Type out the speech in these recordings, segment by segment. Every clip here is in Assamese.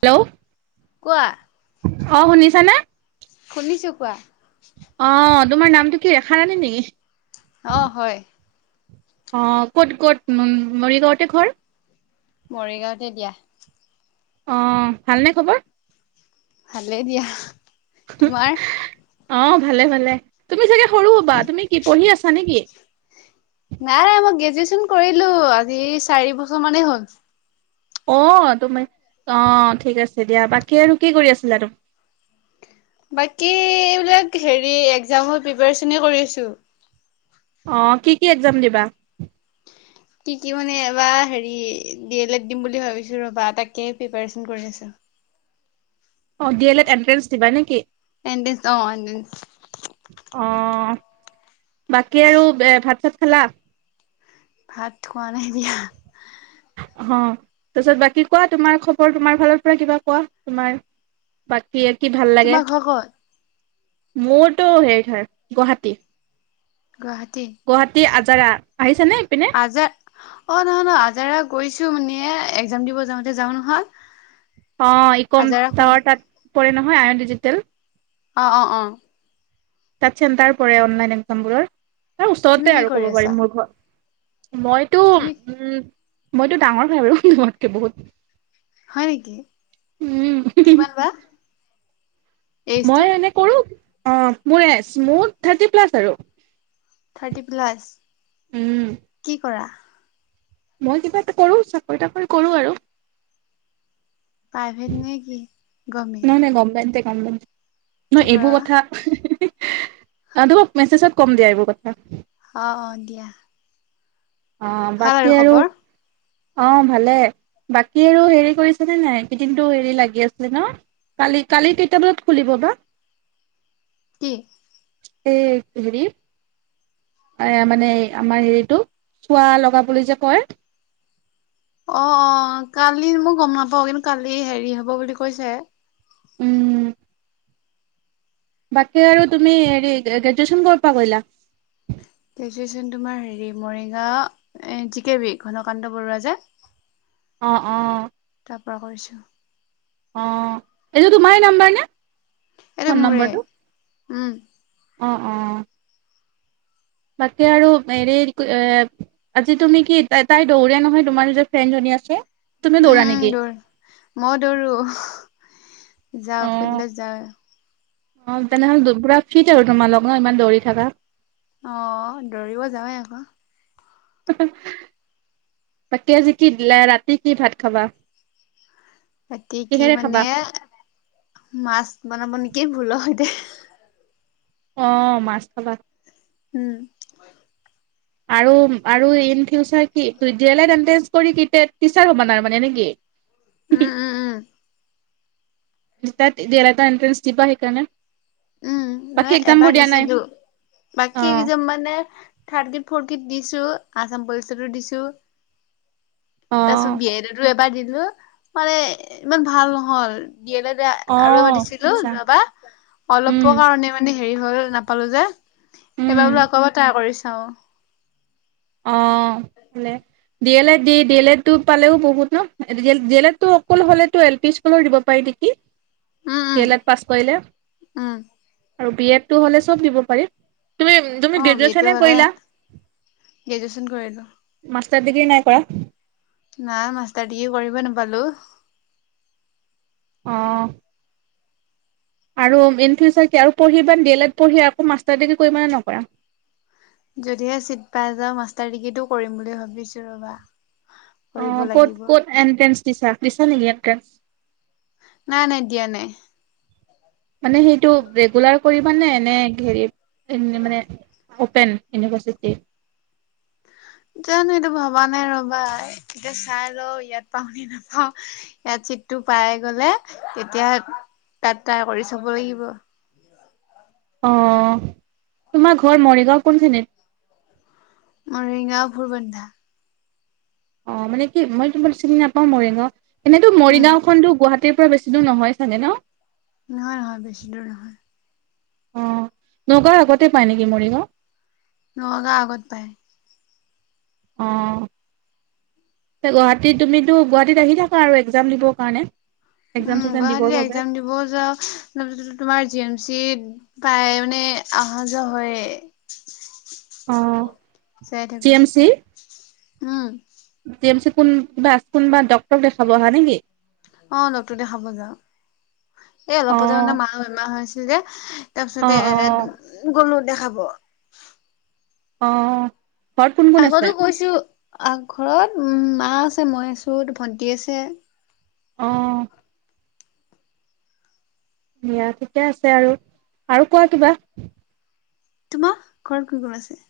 হেল্ল'। কোৱা। অ শুনিছানে। শুনিছো কোৱা। অ তোমাৰ নামটো কি ৰেখা ৰাণী নেকি? অ হয়। অ ক'ত ক'ত উ মৰিগাঁৱতে ঘৰ। মৰিগাঁৱতে দিয়া। অ ভালনে খবৰ? ভালে দিয়া তোমাৰ। অ ভালে ভালে তুমি চাগে সৰু হবা তুমি কি পঢ়ি আছা নেকি? নাই মই গ্ৰেজুৱেচন কৰিলো আজি চাৰি বছৰ মানেই হ'ল। অ তোমাৰ অ ঠিক আছে দিয়া বাকী আৰু কি কৰি আছিলা তুমি- [inaudible] বাকী এইবিলাক একজামৰ প্ৰিপেয়েশন কৰি আছো - অ কি কি একজাম দিবা? কি কি মানে এবাৰ হেৰি ডি এল ড দিম বুলি ভাবিছো ৰবা তাকে প্ৰিপেৰেচন কৰি আছো অ ডি এল এত এনট্ৰেঞ্চ দিবা নেকি এণ্ট্ৰেন্স অ এণ্ট্ৰেন্স অ অ বাকী আৰু এ ভাত-চাত খালা ভাত খোৱা নাই দিয়া। অ তাৰপিছত বাকী কোৱা তোমাৰ খবৰ তোমাৰ ফালৰ পৰা কিবা কোৱা তোমাৰ বাকি কি ভাল লাগে তোমাৰ ঘৰ ক'ত মোৰতো হেৰি ধৰ গুৱাহাটী গুৱাহাটী জাগা আহি আজাৰ অ নহয় নহয় আজাৰ গৈছো মানে একজাম দিব যাওঁতে যাও নহয়? অ ই কম আজাৰা শুন টাৱাৰ তাত পৰে নহয় আয়ন ডিজিটেল অঁ অঁ অঁ তাত চেণ্টাৰ পৰে অনলাইন একজামবোৰৰ তাৰ তুমি ওচৰতে কি আৰু কৰি ক'ব আছা? পাৰিম মোৰ ঘৰ মইতো তুমি উম মইতো ডাঙৰ হয় বাৰু তোমাৰতকে বহুত হয় নেকি উম কিমান বা- এইজটো? মই এনে কৰো মোৰ এজ থাৰ্টি প্লাছ আৰু থাৰ্টি প্লাছ উম কি কৰা? মই কিবা এটা কৰো চাকৰি তাকৰি কৰো আৰু প্ৰাইভেট নে কি? গভমেণ্ট? নাই নাই গমমেনতে গমমেনতে কি নহয় কৰা এইবোৰ বা? কথা আহ তোমাক মেছেজত কম দিয়া এইবোৰ কথা অঁ অঁ দিয়া অ ভাল বাকী আৰু খবৰ? অ ভালে বাকী আৰু হেৰি কৰিছানে নাই কেইদিনটো হেৰি লাগি আছিলে ন কালি কালি কেইটা বজাত খুলিব বা কি? এই হেৰি এ মানে আমাৰ হেৰিটো চোৱা লগা বুলি যে কয়? অ অ কালি মই গম নাপাও কিন্তু কালি হেৰি হ'ব বুলি কৈছে উম বাকী আৰু তুমি হেৰি গ্ৰেজুৱেচন কৰা পৰা কৰিলা? গ্ৰেজুৱেশ্যন তোমাৰ হেৰি Morigaon G K B Ghanakanta Barua যে- অ অ কৰিছ অ এইটো তোমাৰ নাম্বাৰ নে এইটো ফোন মোৰে। নম্বৰটো উম উ অ বাকী আৰু হেৰি এ আজি তুমি কি তাই দৌৰা নহয় তোমাৰ নিৰ ফ্ৰেণ্ড আ তুমি দৌৰা নেকি? মই দৌৰো যাওঁ অ ফিল্ডত যাওঁ- অ তেনেহ'লে পুৰা ফিট আৰু তোমাৰ লগ ন ইমান দৌৰি থকা- অ দৌৰিব যাওঁৱে আকৌ। তাকেজি কি দিলা ৰাতি কি ভাত খাবা। ৰাতি কি কিহেৰে খাবা মানে মাছ বনাব নেকি ভুলৰ সৈতে অ মাছ থবা [unintelligible] উম আৰু আৰু ইন ফিউচাৰ কি তই দি এই লেক এণ্ট্ৰেন্স কৰি কেইতিয়া টিচাৰ হ'ব ন আৰু মানে নেকি? উম উম উম। তাত দেৰা এণ্ট্ৰন্স দিবা সেইকাৰণে। উম ন বাকী এক্জাম এবাৰ বোৰ দিয়া নাই দিছিলো বাকী অ কেইজন মানে থাৰ্টি ফৰ্টি দিছো আসাম পুলিচতো দিছো অ তাৰ পিছত বি এড টো এবাৰ দিছো। মানে ইমান ভাল নহল। দিয়ে ন অ আৰু মাতিছিলো আচ্ছা যোৱাবা। উম অলপৰ কাৰণে মানে হেৰি হল নাপালো যে উম এইবাৰ বোলো আকৌ এবাৰ ট্ৰাই কৰি চাও। অ হ [unintelligible] ডি এল এড দি ডি এল এ টো পালেও বহুত ন ডি এল এড টো অকল হলেতো এল পি স্কুলো দিব পাৰি। কি কি? উম D um L Ed pass কৰিলে উম আৰু বি এডটো হ'লে চব দিব পাৰি। তুমি তুমি অ বি এটো গ্ৰেজুএচনে হলে কৰিলা? গ্ৰেজুৱেচন কৰিলো। মাষ্টাৰ ডিগ্ৰী নাই কৰা? নাই মাষ্টাৰ ডিগ্ৰী কৰিব নাপালো। আহ। আৰু ইন ফিউচাৰ আৰু পঢ়িব বা ডি এল এড পঢ়ি আকৌ মাষ্টাৰ ডিগ্ৰী কৰিবানে নকৰা। যদিহে চিট পাই যাওঁ মাষ্টাৰ ডিগ্ৰীটো কৰিম বুলি ভাবিছো ৰবা। অ কৰিব ক'ত লাগিব। ক'ত এণ্ট্ৰেন্ঞ্চ দিছা দিছা নেকি এনট্ৰেঞ্চ? নাই নাই দিয়া নাই। মানে সেইটো ৰেগুলাৰ কৰিবা নে এনে হেৰি উ মানে অপেন ইউনিভাৰ্চিটি? জানো এইটো ভবা নাই ৰবা এতিয়া চাই ল ইয়াত পাও নে নাপাও ইয়াত। চিটটো পাই গ'লে তেতিয়া তাত ট্ৰায় কৰি চাব লাগিব। আহ তোমাৰ ঘৰ মৰিগাঁও কোনখিনিত। ৰেঙা ভুল বন্ধা। অ মানে কি মই তোমাৰ চিনি নাপাওঁ মৰিগাঁও এনেইতো উম মৰিগাঁওখনতো গুৱাহাটী তিৰ পৰা বেছি দূৰ নহয় চাগে ন। নহয় নহয় বেছি দূৰ নহয়‌। অ নগাঁও আগতে পাই নেকি মৰিগাঁও। নগাও আগত পাই। অ গুৱাহাটীত তুমিতো গুৱাহাটীত আহি থাকা আৰু এক্জাম দিবৰ কাৰণে এক্সাম উম চেক্সাম দিবৰ গুৱাহাটী বাবে একজাম দিবও যাওঁ তাৰপিছ তোমাৰ জ বুচি পায় মানে অহা যোৱা হয় অ চাই জি থাকো এম উম ম কোন কিবা আ কোনবা ডক্টৰক দেখাব অহা নেকি [unintelligible] অ লগটো দেখাব যাও এই অ অলপতে মানে মা বেমাহ হৈ আছিল যে [unintelligible] তাৰ অ পিছতে অ গলো দেখাব আহ ঘৰত কোন কোন আছে আহ ঘৰত উ মা আছে মই আছো ভন্টি আছে আহ দিয়া ঠিকে আছে আৰু আৰু কোৱা কিবা তোমাৰ ঘৰত কি গল আছে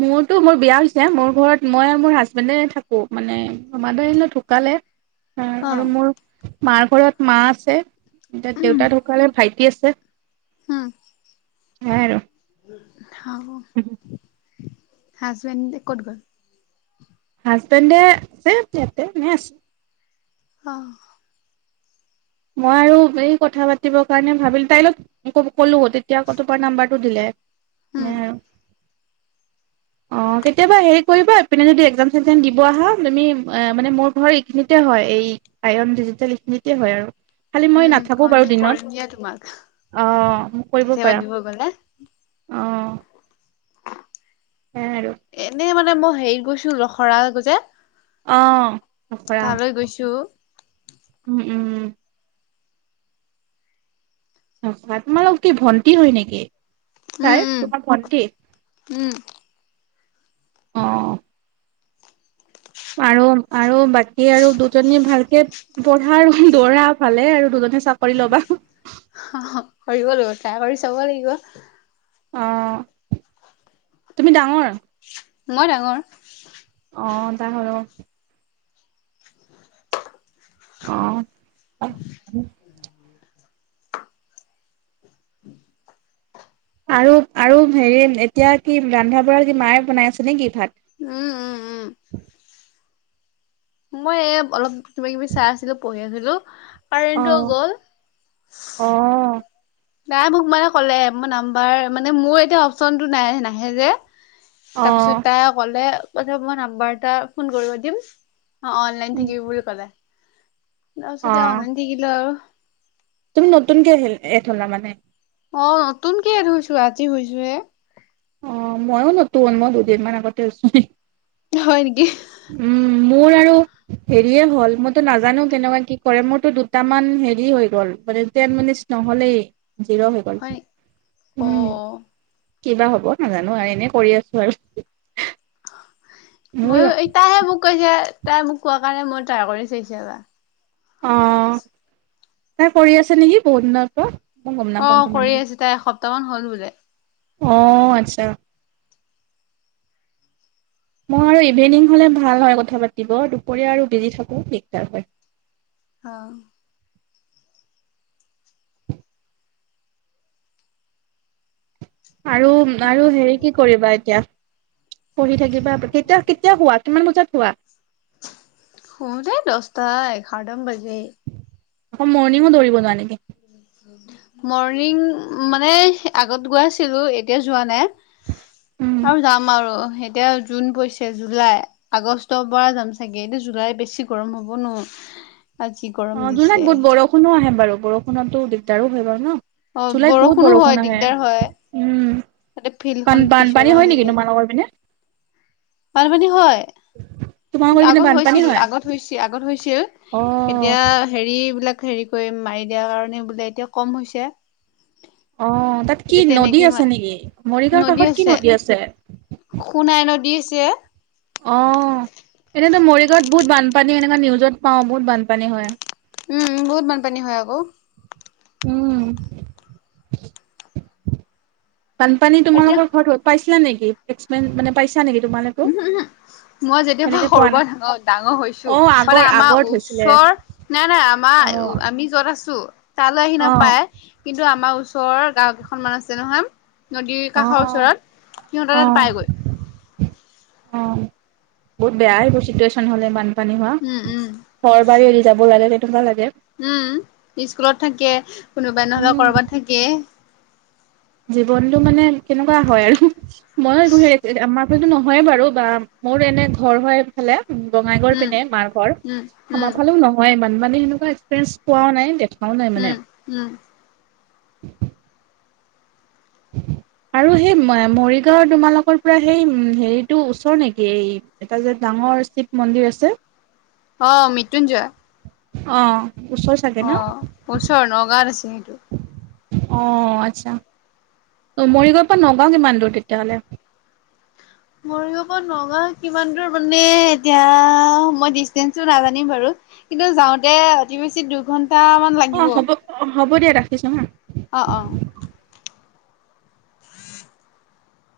মোৰতো মোৰ বিয়া হৈছে মোৰ ঘৰত মই আৰু মোৰ হাজবেণ্ডে থাকো মানে ত মা দ [unintelligible] আহিলো ঢুকালে অ অ আৰু মোৰ মাৰ ঘৰত মা আছে এতিয়া উম দেউতা ঢকালে ভাইটি আছে উম স আৰু হ হাজবেণ্ড ক'ত গ'ল হাজবেণ্ডতে ম আছো আহ মই আৰু এই কথা পাতিবৰ কাৰণে ভাবিলো তাই লগ কলো তেতিয়া তপাৰ নাম্বাৰটো দিলে উম অ কেতিয়াবা হেৰি কৰিবা ইপিনে যদি একজাম চেচাম দিব আহা তুমি মানে মোৰ ঘৰ এইখিনিতে হয় এই আয়ন ডিজিটেল এইখিনিতে হয় আৰু খালি মই উম নাথাকো বাৰু কনটেকট দিনত কৰিম দিয়া তোমাক অ মোক কৰিব কেতিয়াবা পাৰা দিব গ'লে হয় আৰু- এনে মানে মই হেৰিত গৈছো ৰখৰা যে অ আখৰা তালৈ গৈছো উম উম অ তোমাৰ লগ কি ভণ্টি হয় নেকি? উম চাৰ উম তোমাৰ ভণ্টি কি? উম আহ আৰু আৰু বাকী আৰু দুজনী ভালকে পঢ়া আৰু দৌৰা ভালে আৰু দুজন মুহে চাকৰি ল'বা অ কৰিব লাগিব ট্ৰাই কৰি চাব লাগিব। অ তুমি ডাঙৰ মই ডাঙৰ অ ত হ আহ আৰু আৰু হেৰি এতিয়া কি ৰন্ধা বঢ়া কি মায়ে বনাই আছে নেকি উম উম উম। ভাত [inaudible] মই অলপ কিবা কিবি চাই আছিলো পঢ়ি আছিলো অ কাৰেণ্টো গ'ল। অ নাই মোক মানে ক'লে মোৰ নাম্বাৰ মানে মোৰ এতিয়া অপশচনতটো নাই নাহে যে তাৰ পিছত অ তাই ক'লে ক মই নাম্বাৰ এটা ফোন কৰিব দিম অ অনলাইন থাকিবি বুলি ক'লে - তাৰপিছতে অনলাইন দিলো আৰু তুমি নতুনকে এড হলা মানে অ নতুনক ধৰিছো আজি হৈছো হে- অ মইয়ো নতুন মই দুদিন মান আগতে আছো হয় নেকি? মোৰ আৰু হেৰিয়ে হ'ল। মইতো নাজানো কেনেকুৱা কি কৰে। মোৰতো দুটামান হেৰি হৈ গ'ল। মানে তে নহ'লে জিৰ হৈ গ'ল। হয় নেকি অ উম। কিবা হ'ব, নাজানো আৰু। এনে কৰি আছোঁ আৰু। মোৰ মইয়ো- এই তাইহে মোক কৈছে। তাই মোক কোৱা কাৰণে মই ট্ৰাই কৰি চাইছোঁ এটা। অ' তাই কৰি আছে নেকি, বহুত দিনৰ পৰা? মই গম নাপাওঁ অ' কিমান কৰি দিন আছে। তাই এসপ্তাহ মান হ'ল বোলে। অ' আচ্ছা। মই আৰু ইভিনিং হ'লে ভাল হয় কথা পাতিব। দুপৰীয়া আৰু বিজি থাকোঁ। দিগদাৰ হয়। অ'। আৰু- আৰু হেৰি কি কৰিবা এতিয়া? পঢ়ি থাকিবা। কেতিয়া- কেতিয়া শুৱা? কিমান বজাত শুৱা? শুওতে দশটা-এঘাৰটামান বাজে। আকৌ মৰ্ণিঙো দৌৰিব যোৱা নেকি? মৰ্ণিং মানে আগত গৈ আছিলোঁ। এতিয়া যোৱা নাই। আৰু যাম আৰু। এতিয়া জুন পৰিছে। জুলাই, আগষ্টৰ পৰা যাম চাগে। এটো জুলাই বেছি গৰম হ'ব ন'? আৰু যি গৰম অ' দিছে। জুলাইত বহুত বৰষুণো আহে বাৰু। বৰষুণতো দিগদাৰো হয় বাৰু ন'? অ জুলাইত বহুত বৰষুণো হয় বৰষুণ আহে। দিগদাৰ হয় উম। তাতে ফিল্ডখন বান- পিছল বানপানী হৈ হয় নেকি থাকিল। তোমালোকৰ পিনে? বানপানী হয়। তোমালোকৰ কিন্তু পিনে আগত বানপানী হৈছিল- হয়? আগত হৈছি- আগত হৈছিল। অ এতিয়া অ' হেৰিবিলাক হেৰি কৰি মাৰি দিয়াৰ কাৰণে বোলে এতিয়া কম হৈছে। অ' তাত কি এতিয়া নদী তেনেকে আছে ইমান নেকি? মৰিগাঁওৰ কাষত কি নদী আছে? সোনাই নদী আছে। অ' এনেতো মৰিগাঁৱত বহুত বানপানী এনেকা নিউজত পাওঁ। বহুত বানপানী হয়। উম, বহুত বানপানী হয় আকৌ। উম। বানপানী এতিয়া তোমালোকৰ ঘৰত তো পাইছিলা নেকি? এছপেন মানে পা উহু - উহু। মই যেতিয়াৰ পৰা সেনেকে পোৱা সৰুৰ নাই। পৰা ডাঙৰ- ডাঙৰ হৈছোঁ, অ' আগৰ মানে আগত আমাৰ হৈছিলে। ওচৰ, নাই - নাই, আমা অ' আমি য'ত আছোঁ তালৈ আহি অ' নাপায়। কিন্তু আমাৰ ওচৰৰ গাঁও কেইখনমান আছে নহয় নদীৰ কাষৰ অ' ওচৰত। সিহঁতৰ তাত অ' পায় গৈ। অ' বহুত বেয়া এইবোৰ ছিটুৱেশন হ'লে। বান পানী হোৱা। উম উম ঘৰ-বাৰী এৰি যাব লাগে। সেইটো উম, স্কুলত থাকে। কোনোবাই নহ'লে উম, কৰবাত থাকে। জীৱনটো মানে, কেনেকুৱা হয় আৰু। মই এইবোৰ সে- তে- আমা সেইটো নহয় বাৰু বা মোৰ এনে ঘৰ হয় সেইফালে। বঙাইগাঁওৰ উম পিনে মাৰ ঘৰ। উম আমাৰ উম ফালেও নহয় ইমান, মানে সেনেকুৱা এক্সপিৰিয়েঞ্চ পোৱাও নাই। দে উম - উম। [inaudible] আৰু সেই ম- মৰিগাঁওৰ তোমালোকৰ পৰা সেই উম হেৰিটো ওচৰ নেকি? এই এটা যে ডাঙ ৰ শিৱ মন্দিৰ আছে। অ', মৃত্যুঞ্জয়। অ'। অ' ওচৰ নগাঁওত আছে সেইটো। অ' আচ্ছা। অ' মৰিগাঁওৰ পৰা নগাঁও কিমান দূৰ তেতিয়াহ'লে? মৰিগাঁওৰ পৰা নগাঁও কিমান দূৰ মানে, এতিয়া মই ডিচটেঞ্চটো নাজানিম বাৰু কিন্তু যাওঁতে অতি বেছি দুঘন্টামান অ লাগিব। হ'ব হ'ব দিয়া ৰাখিছোঁ হা [unintelligible] অ', অ'। [inaudible]